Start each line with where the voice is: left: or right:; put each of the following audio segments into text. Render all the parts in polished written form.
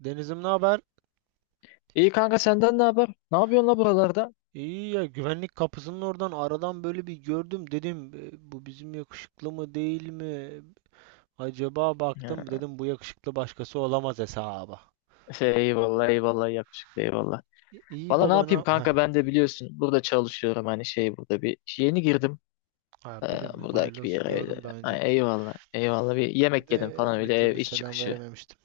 right: Denizim, ne haber?
left: İyi kanka, senden ne haber? Ne yapıyorsun la buralarda?
right: İyi ya, güvenlik kapısının oradan aradan böyle bir gördüm, dedim "E, bu bizim yakışıklı mı değil mi? Acaba?" Baktım,
left: Ya,
right: dedim bu yakışıklı başkası olamaz hesaba.
left: eyvallah eyvallah, yakışıklı, eyvallah.
right: İyi
left: Valla ne
right: baba,
left: yapayım
right: ne? Heh,
left: kanka, ben de biliyorsun burada çalışıyorum, hani burada bir yeni girdim.
right: ha,
left: Ee,
right: biliyorum,
left: Buradaki
right: hayırlı
left: bir
right: olsun,
left: yere öyle.
right: gördüm daha önce.
left: Ay, eyvallah eyvallah, bir yemek yedim
right: De
left: falan,
right: bir
left: öyle ev
right: türlü
left: iş
right: selam
left: çıkışı.
right: verememiştim.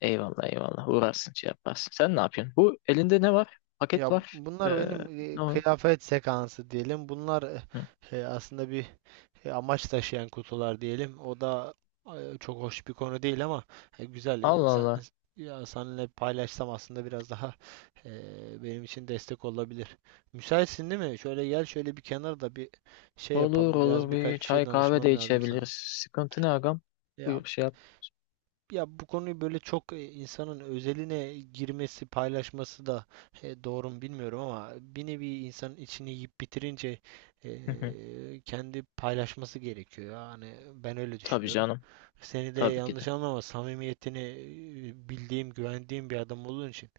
left: Eyvallah eyvallah, uğrarsın şey yaparsın. Sen ne yapıyorsun? Bu elinde ne var? Paket
right: Ya
left: var.
right: bunlar benim,
left: Ne o?
right: kıyafet sekansı diyelim. Bunlar,
left: Hı.
right: aslında bir amaç taşıyan kutular diyelim. O da çok hoş bir konu değil, ama güzel.
left: Allah Allah.
right: Ya, seninle paylaşsam aslında biraz daha benim için destek olabilir. Müsaitsin değil mi? Şöyle gel, şöyle bir kenarda bir şey
left: Olur
right: yapalım. Biraz,
left: olur,
right: birkaç
left: bir
right: bir şey
left: çay kahve de
right: danışmam lazım
left: içebiliriz.
right: sana.
left: Sıkıntı ne agam?
right: Ya
left: Buyur şey yap.
right: ya, bu konuyu böyle çok, insanın özeline girmesi, paylaşması da doğru mu bilmiyorum, ama bir nevi insanın içini yiyip bitirince
left: Hı hı.
right: kendi paylaşması gerekiyor. Yani ben öyle
left: Tabii
right: düşünüyorum.
left: canım.
right: Seni de
left: Tabii ki
right: yanlış
left: de.
right: anlama, samimiyetini bildiğim, güvendiğim bir adam olduğun için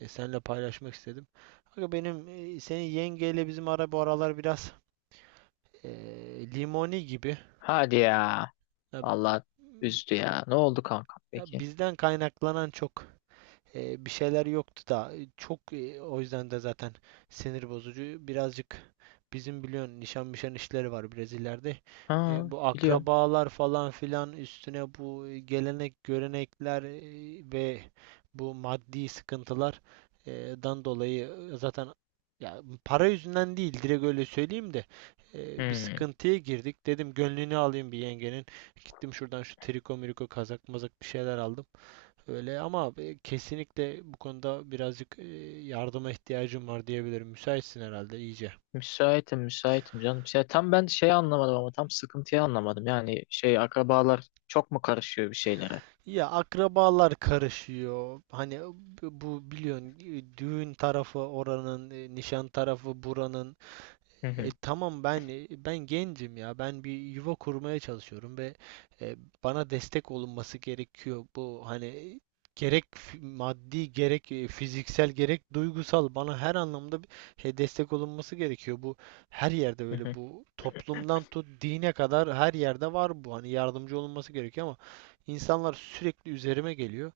right: seninle paylaşmak istedim. Aga, benim, senin yengeyle bizim ara bu aralar biraz e, limoni gibi.
left: Hadi ya.
right: Ya,
left: Allah üzdü ya. Ne oldu kanka
right: ya,
left: peki?
right: bizden kaynaklanan çok bir şeyler yoktu da, çok, o yüzden de zaten sinir bozucu. Birazcık bizim biliyorsun nişan mişan işleri var, Brezilya'da.
left: Ha,
right: Bu
left: biliyorum.
right: akrabalar falan filan üstüne, bu gelenek görenekler, ve bu maddi sıkıntılar e, dan dolayı zaten, ya, para yüzünden değil, direkt öyle söyleyeyim de, bir
left: Hmm.
right: sıkıntıya girdik. Dedim gönlünü alayım bir yengenin. Gittim, şuradan şu triko miriko kazak mazak bir şeyler aldım. Öyle ama kesinlikle bu konuda birazcık yardıma ihtiyacım var diyebilirim. Müsaitsin herhalde iyice.
left: Müsaitim, müsaitim canım. Tam ben anlamadım, ama tam sıkıntıyı anlamadım. Yani akrabalar çok mu karışıyor bir şeylere?
right: Ya, akrabalar karışıyor. Hani bu biliyorsun, düğün tarafı oranın, nişan tarafı buranın.
left: Hı hı.
right: Tamam, ben, ben gencim ya. Ben bir yuva kurmaya çalışıyorum ve e, bana destek olunması gerekiyor. Bu hani gerek maddi, gerek fiziksel, gerek duygusal, bana her anlamda destek olunması gerekiyor. Bu her yerde
left: Hı
right: böyle,
left: hı.
right: bu toplumdan tut dine kadar her yerde var bu. Hani yardımcı olunması gerekiyor ama insanlar sürekli üzerime geliyor.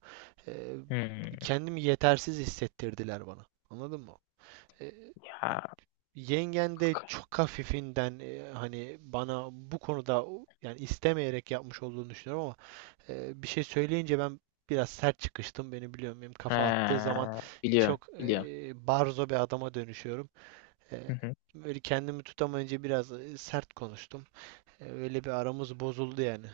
right: E,
left: Hmm.
right: Kendimi yetersiz hissettirdiler bana. Anladın mı? E,
left: Ya.
right: Yengen de çok hafifinden, hani bana bu konuda, yani istemeyerek yapmış olduğunu düşünüyorum ama bir şey söyleyince ben biraz sert çıkıştım. Beni biliyorum, benim
left: He,
right: kafa attığı zaman
left: biliyorum,
right: çok
left: biliyorum.
right: barzo bir adama dönüşüyorum. E, Böyle kendimi tutamayınca biraz sert konuştum. Öyle bir aramız bozuldu yani.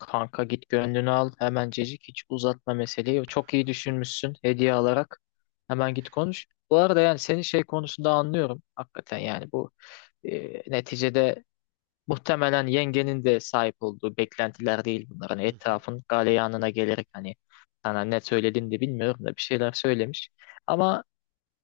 left: Kanka git gönlünü al hemencecik, hiç uzatma meseleyi. Çok iyi düşünmüşsün hediye alarak. Hemen git konuş. Bu arada yani senin konusunda anlıyorum. Hakikaten yani bu neticede muhtemelen yengenin de sahip olduğu beklentiler değil bunlar. Hani
right: Hı hı.
left: etrafın galeyanına gelerek, hani sana ne söylediğini de bilmiyorum da bir şeyler söylemiş. Ama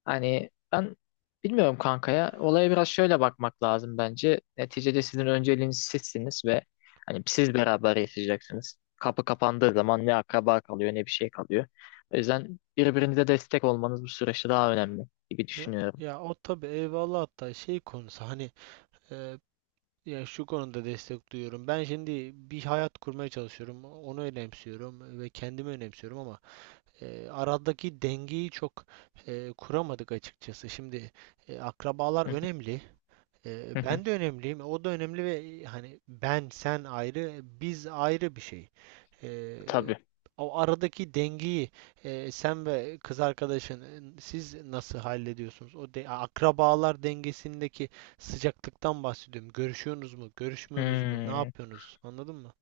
left: hani ben bilmiyorum kankaya. Olaya biraz şöyle bakmak lazım bence. Neticede sizin önceliğiniz sizsiniz ve hani siz beraber yaşayacaksınız. Kapı kapandığı zaman ne akraba kalıyor ne bir şey kalıyor. O yüzden birbirinize destek olmanız bu süreçte daha önemli gibi
right: Ya,
left: düşünüyorum.
right: ya, o tabii eyvallah, hatta şey konusu hani. e, Ya, şu konuda destek duyuyorum. Ben şimdi bir hayat kurmaya çalışıyorum. Onu önemsiyorum ve kendimi önemsiyorum, ama aradaki dengeyi çok kuramadık açıkçası. Şimdi, akrabalar önemli. Ben de önemliyim. O da önemli, ve hani ben sen ayrı, biz ayrı bir şey. Eee,
left: Tabii.
right: O aradaki dengeyi, sen ve kız arkadaşın, siz nasıl hallediyorsunuz? O de, akrabalar dengesindeki sıcaklıktan bahsediyorum. Görüşüyorsunuz mu? Görüşmüyorsunuz mu? Ne
left: Hmm.
right: yapıyorsunuz? Anladın mı?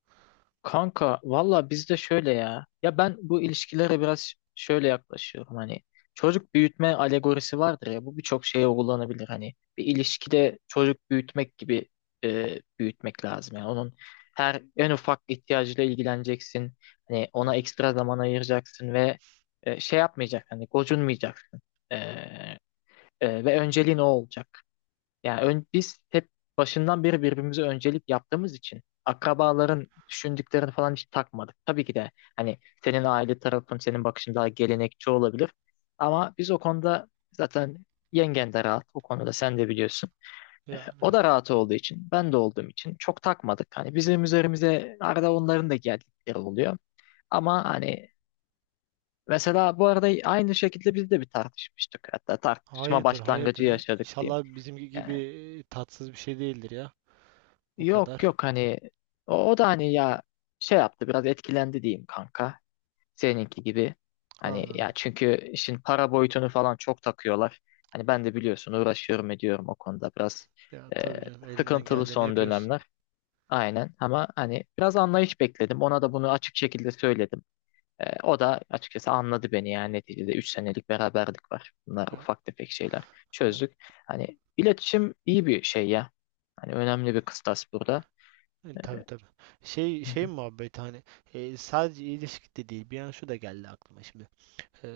left: Kanka valla bizde şöyle ya. Ya ben bu ilişkilere biraz şöyle yaklaşıyorum hani. Çocuk büyütme alegorisi vardır ya. Bu birçok şeye uygulanabilir hani. Bir ilişkide çocuk büyütmek gibi büyütmek lazım. Yani onun her en ufak ihtiyacıyla ilgileneceksin. Hani
right: Hı
left: ona
right: hı.
left: ekstra zaman ayıracaksın ve yapmayacaksın. Hani gocunmayacaksın. E, ve önceliğin o olacak. Biz hep başından beri birbirimize öncelik yaptığımız için akrabaların düşündüklerini falan hiç takmadık. Tabii ki de hani senin aile tarafın, senin bakışın daha gelenekçi olabilir. Ama biz o konuda zaten yengen de rahat. O konuda sen de biliyorsun.
right: Yani
left: O da
right: evet.
left: rahat olduğu için, ben de olduğum için çok takmadık. Hani bizim üzerimize arada onların da geldikleri oluyor. Ama hani mesela bu arada aynı şekilde biz de bir tartışmıştık. Hatta tartışma
right: Hayırdır,
left: başlangıcı
right: hayırdır. He.
left: yaşadık diyeyim.
right: İnşallah bizimki gibi
left: Yani
right: tatsız bir şey değildir ya. O
left: Yok
right: kadar.
left: yok, hani o da hani ya şey yaptı, biraz etkilendi diyeyim kanka, seninki gibi. Hani
right: Anladım.
left: ya, çünkü işin para boyutunu falan çok takıyorlar. Hani ben de biliyorsun, uğraşıyorum ediyorum o konuda biraz
right: Ya
left: e,
right: tabii canım, elinden
left: sıkıntılı
right: geldiğini
left: son
right: yapıyorsun.
left: dönemler. Aynen, ama hani biraz anlayış bekledim. Ona da bunu açık şekilde söyledim. E, o da açıkçası anladı beni, yani neticede 3 senelik beraberlik var. Bunlar
right: Ya,
left: ufak tefek şeyler,
right: e,
left: çözdük. Hani iletişim iyi bir şey ya. Hani önemli bir kıstas burada.
right: tabii tabii. Şey muhabbet hani, sadece ilişkide değil. Bir an şu da geldi aklıma şimdi. Eee,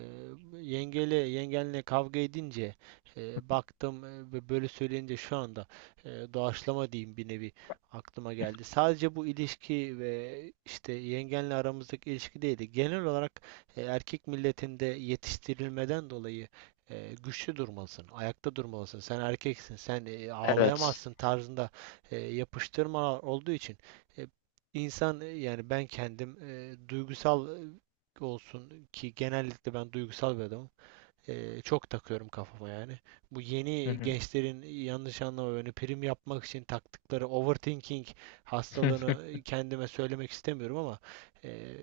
right: yengele yengenle kavga edince, baktım, ve böyle söyleyince, şu anda, doğaçlama diyeyim, bir nevi aklıma geldi. Sadece bu ilişki ve işte yengenle aramızdaki ilişki değildi. Genel olarak, erkek milletinde yetiştirilmeden dolayı, güçlü durmalısın, ayakta durmalısın. Sen erkeksin, sen
left: Evet.
right: ağlayamazsın tarzında, yapıştırmalar olduğu için, eee, İnsan yani ben kendim, duygusal olsun ki, genellikle ben duygusal bir adamım. Çok takıyorum kafama yani. Bu
left: Hı
right: yeni
left: hı.
right: gençlerin, yanlış anlama beni, prim yapmak için taktıkları overthinking hastalığını kendime söylemek istemiyorum, ama e,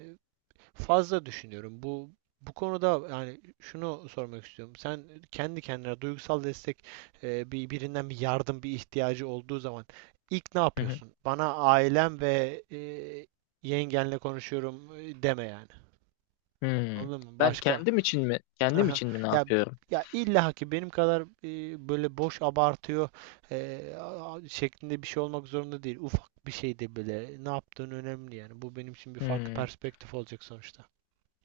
right: fazla düşünüyorum. Bu konuda yani şunu sormak istiyorum. Sen kendi kendine duygusal destek, bir birinden bir yardım, bir ihtiyacı olduğu zaman ilk ne
left: Hı hı.
right: yapıyorsun? Bana "ailem ve yengenle konuşuyorum" deme yani.
left: Hmm.
right: Anladın mı?
left: Ben
right: Başka.
left: kendim için mi,
right: Aha.
left: ne
right: Ya
left: yapıyorum?
right: ya, illa ki benim kadar, böyle boş abartıyor, şeklinde bir şey olmak zorunda değil. Ufak bir şey de bile ne yaptığın önemli yani. Bu benim için bir farklı
left: Hmm.
right: perspektif olacak sonuçta.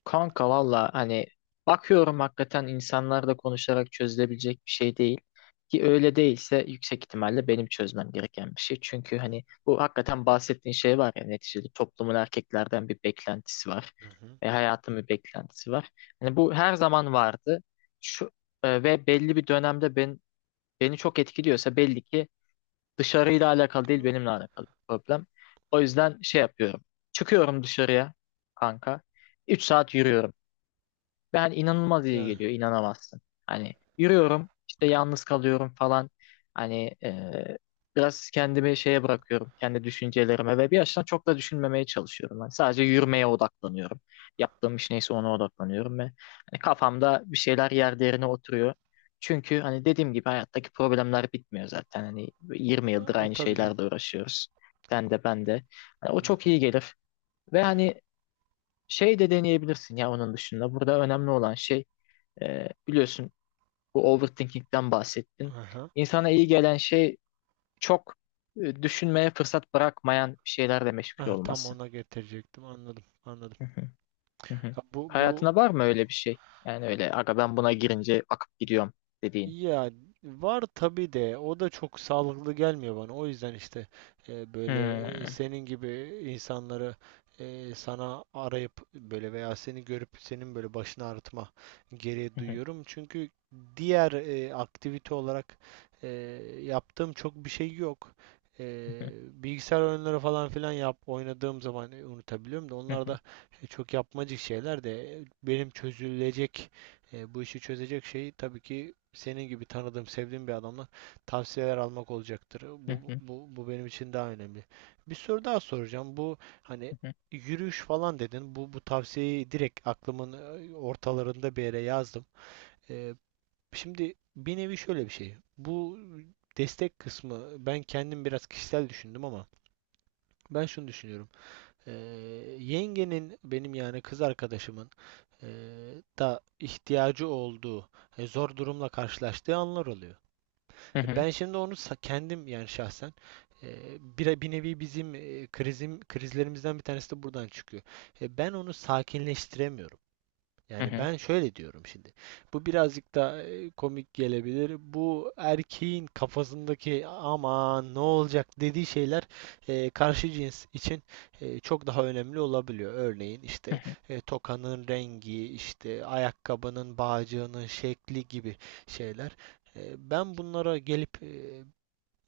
left: Kanka valla hani bakıyorum, hakikaten insanlarla konuşarak çözülebilecek bir şey değil. Ki öyle değilse yüksek ihtimalle benim çözmem gereken bir şey. Çünkü hani bu hakikaten bahsettiğin şey var ya, neticede toplumun erkeklerden bir beklentisi var.
right: Hı hı.
left: Ve hayatın bir beklentisi var. Hani bu her zaman vardı. Şu, ve belli bir dönemde beni çok etkiliyorsa belli ki dışarıyla alakalı değil, benimle alakalı bir problem. O yüzden yapıyorum. Çıkıyorum dışarıya kanka. 3 saat yürüyorum. Ben inanılmaz iyi
right: Yani
left: geliyor, inanamazsın. Hani yürüyorum, işte yalnız kalıyorum falan. Hani biraz kendimi şeye bırakıyorum, kendi düşüncelerime, ve bir yaştan çok da düşünmemeye çalışıyorum. Ben sadece yürümeye odaklanıyorum. Yaptığım iş neyse ona odaklanıyorum ve hani kafamda bir şeyler yer yerine oturuyor. Çünkü hani dediğim gibi hayattaki problemler bitmiyor zaten. Hani yirmi
right: ya,
left: yıldır
right: o
left: aynı
right: tabii canım.
left: şeylerle uğraşıyoruz. Sen de ben de. Hani o
right: Hı
left: çok
right: hı.
left: iyi gelir. Ve hani de deneyebilirsin ya onun dışında. Burada önemli olan şey biliyorsun bu overthinking'den bahsettin.
right: Aha.
left: İnsana iyi gelen şey çok düşünmeye fırsat bırakmayan şeylerle meşgul
right: Ah, tam
left: olması.
right: ona getirecektim. Anladım. Anladım.
left: Hı hı, hı hı.
right: Ya bu bu
left: Hayatına var mı öyle bir şey? Yani öyle aga, "ben buna girince akıp gidiyorum" dediğin.
right: Ya, var tabii de, o da çok sağlıklı gelmiyor bana. O yüzden işte, böyle,
left: Hmm.
right: senin gibi insanları, sana arayıp böyle veya seni görüp, senin böyle başını ağrıtma gereği
left: Hı hı,
right: duyuyorum. Çünkü diğer aktivite olarak e, yaptığım çok bir şey yok. E,
left: hı hı,
right: Bilgisayar oyunları falan filan, oynadığım zaman unutabiliyorum da,
left: hı
right: onlar
left: hı,
right: da çok yapmacık şeyler, de benim çözülecek, bu işi çözecek şey tabii ki senin gibi tanıdığım, sevdiğim bir adamla tavsiyeler almak olacaktır.
left: hı
right: Bu,
left: hı,
right: bu, bu benim için daha önemli. Bir soru daha soracağım. Bu hani yürüyüş falan dedin. Bu tavsiyeyi direkt aklımın ortalarında bir yere yazdım. Ee, Şimdi bir nevi şöyle bir şey. Bu destek kısmı ben kendim biraz kişisel düşündüm, ama ben şunu düşünüyorum. Ee, Yengenin, benim yani kız arkadaşımın, e, da ihtiyacı olduğu, zor durumla karşılaştığı anlar oluyor.
left: hı hı,
right: Ben şimdi onu, kendim yani şahsen, e, bir, nevi bizim, e, krizim krizlerimizden bir tanesi de buradan çıkıyor. Ben onu sakinleştiremiyorum.
left: hı
right: Yani
left: hı,
right: ben şöyle diyorum şimdi. Bu birazcık da komik gelebilir. Bu erkeğin kafasındaki "aman ne olacak" dediği şeyler, karşı cins için çok daha önemli olabiliyor. Örneğin
left: hı
right: işte,
left: hı,
right: tokanın rengi, işte ayakkabının bağcığının şekli gibi şeyler. Ben bunlara gelip,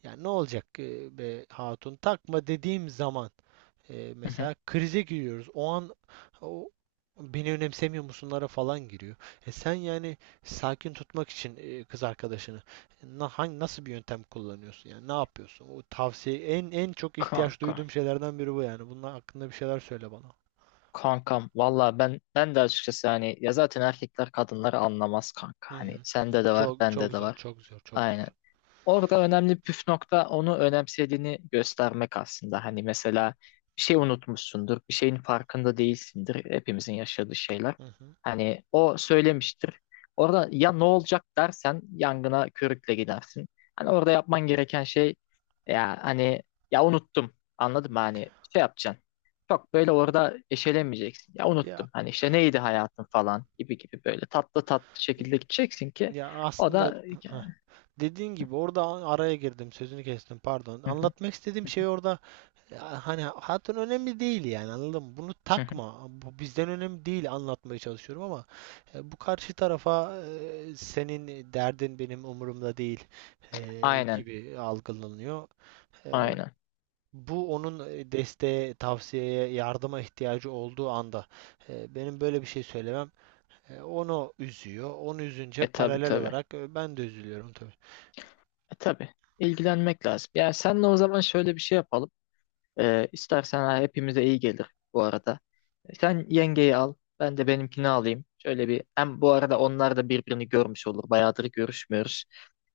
right: yani "ne olacak, be hatun, takma" dediğim zaman
left: hı hı.
right: mesela krize giriyoruz. O an o "beni önemsemiyor musunlara falan giriyor. E sen yani sakin tutmak için, kız arkadaşını, na, hangi nasıl bir yöntem kullanıyorsun? Yani ne yapıyorsun? O tavsiye, en çok ihtiyaç
left: Kanka.
right: duyduğum şeylerden biri bu yani. Bunun hakkında bir şeyler söyle bana.
left: Kankam valla ben de açıkçası hani ya, zaten erkekler kadınları anlamaz kanka.
right: Hı
left: Hani
right: hı. Hı
left: sende
right: hı.
left: de var,
right: Çok
left: bende
right: çok
left: de
right: zor,
left: var.
right: çok zor, çok
left: Aynen.
right: zor.
left: Orada önemli püf nokta onu önemsediğini göstermek aslında. Hani mesela bir şey unutmuşsundur, bir şeyin farkında değilsindir. Hepimizin yaşadığı şeyler.
right: Hı hı.
left: Hani o söylemiştir. Orada "ya ne olacak" dersen yangına körükle gidersin. Hani orada yapman gereken şey ya hani, ya unuttum. Anladın mı? Hani yapacaksın. Çok böyle orada eşelemeyeceksin. Ya
right: Ya
left: unuttum. Hani işte neydi hayatın falan gibi gibi, böyle tatlı tatlı şekilde gideceksin ki
right: ya,
left: o
right: aslında,
left: da
right: dediğin gibi orada, araya girdim, sözünü kestim, pardon. Anlatmak istediğim şey, orada, ya hani, hatun önemli değil, yani anladın mı? Bunu takma. Bu bizden önemli değil, anlatmaya çalışıyorum ama, bu karşı tarafa, "senin derdin benim umurumda değil"
left: Aynen,
right: gibi algılanıyor. E,
left: aynen.
right: Bu onun, desteğe, tavsiyeye, yardıma ihtiyacı olduğu anda, benim böyle bir şey söylemem onu üzüyor. Onu üzünce
left: E tabi
right: paralel
left: tabi.
right: olarak ben de üzülüyorum tabii.
left: E tabi. İlgilenmek lazım. Yani senle o zaman şöyle bir şey yapalım. İstersen ha, hepimize iyi gelir bu arada. E, sen yengeyi al, ben de benimkini alayım. Şöyle bir, hem bu arada onlar da birbirini görmüş olur. Bayağıdır görüşmüyoruz.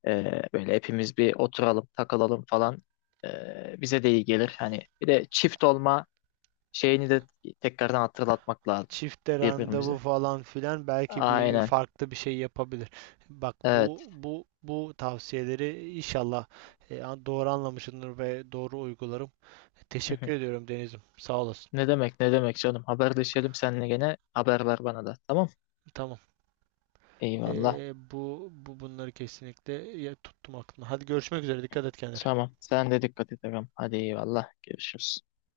left: Böyle hepimiz bir oturalım, takılalım falan. Bize de iyi gelir. Hani bir de çift olma şeyini de tekrardan hatırlatmak lazım
right: Çifte randevu
left: birbirimize.
right: falan filan, belki bir
left: Aynen.
right: farklı bir şey yapabilir. Bak, bu
left: Evet.
right: bu bu tavsiyeleri inşallah, doğru anlamışsındır ve doğru uygularım. Teşekkür ediyorum, Deniz'im. Sağ olasın.
left: Ne demek, ne demek canım. Haberleşelim seninle gene. Haber ver bana da. Tamam.
right: Tamam.
left: Eyvallah.
right: E, bu bu bunları kesinlikle, ya, tuttum aklımda. Hadi görüşmek üzere. Dikkat et kendine.
left: Tamam. Sen de dikkat et ağam. Hadi eyvallah. Görüşürüz.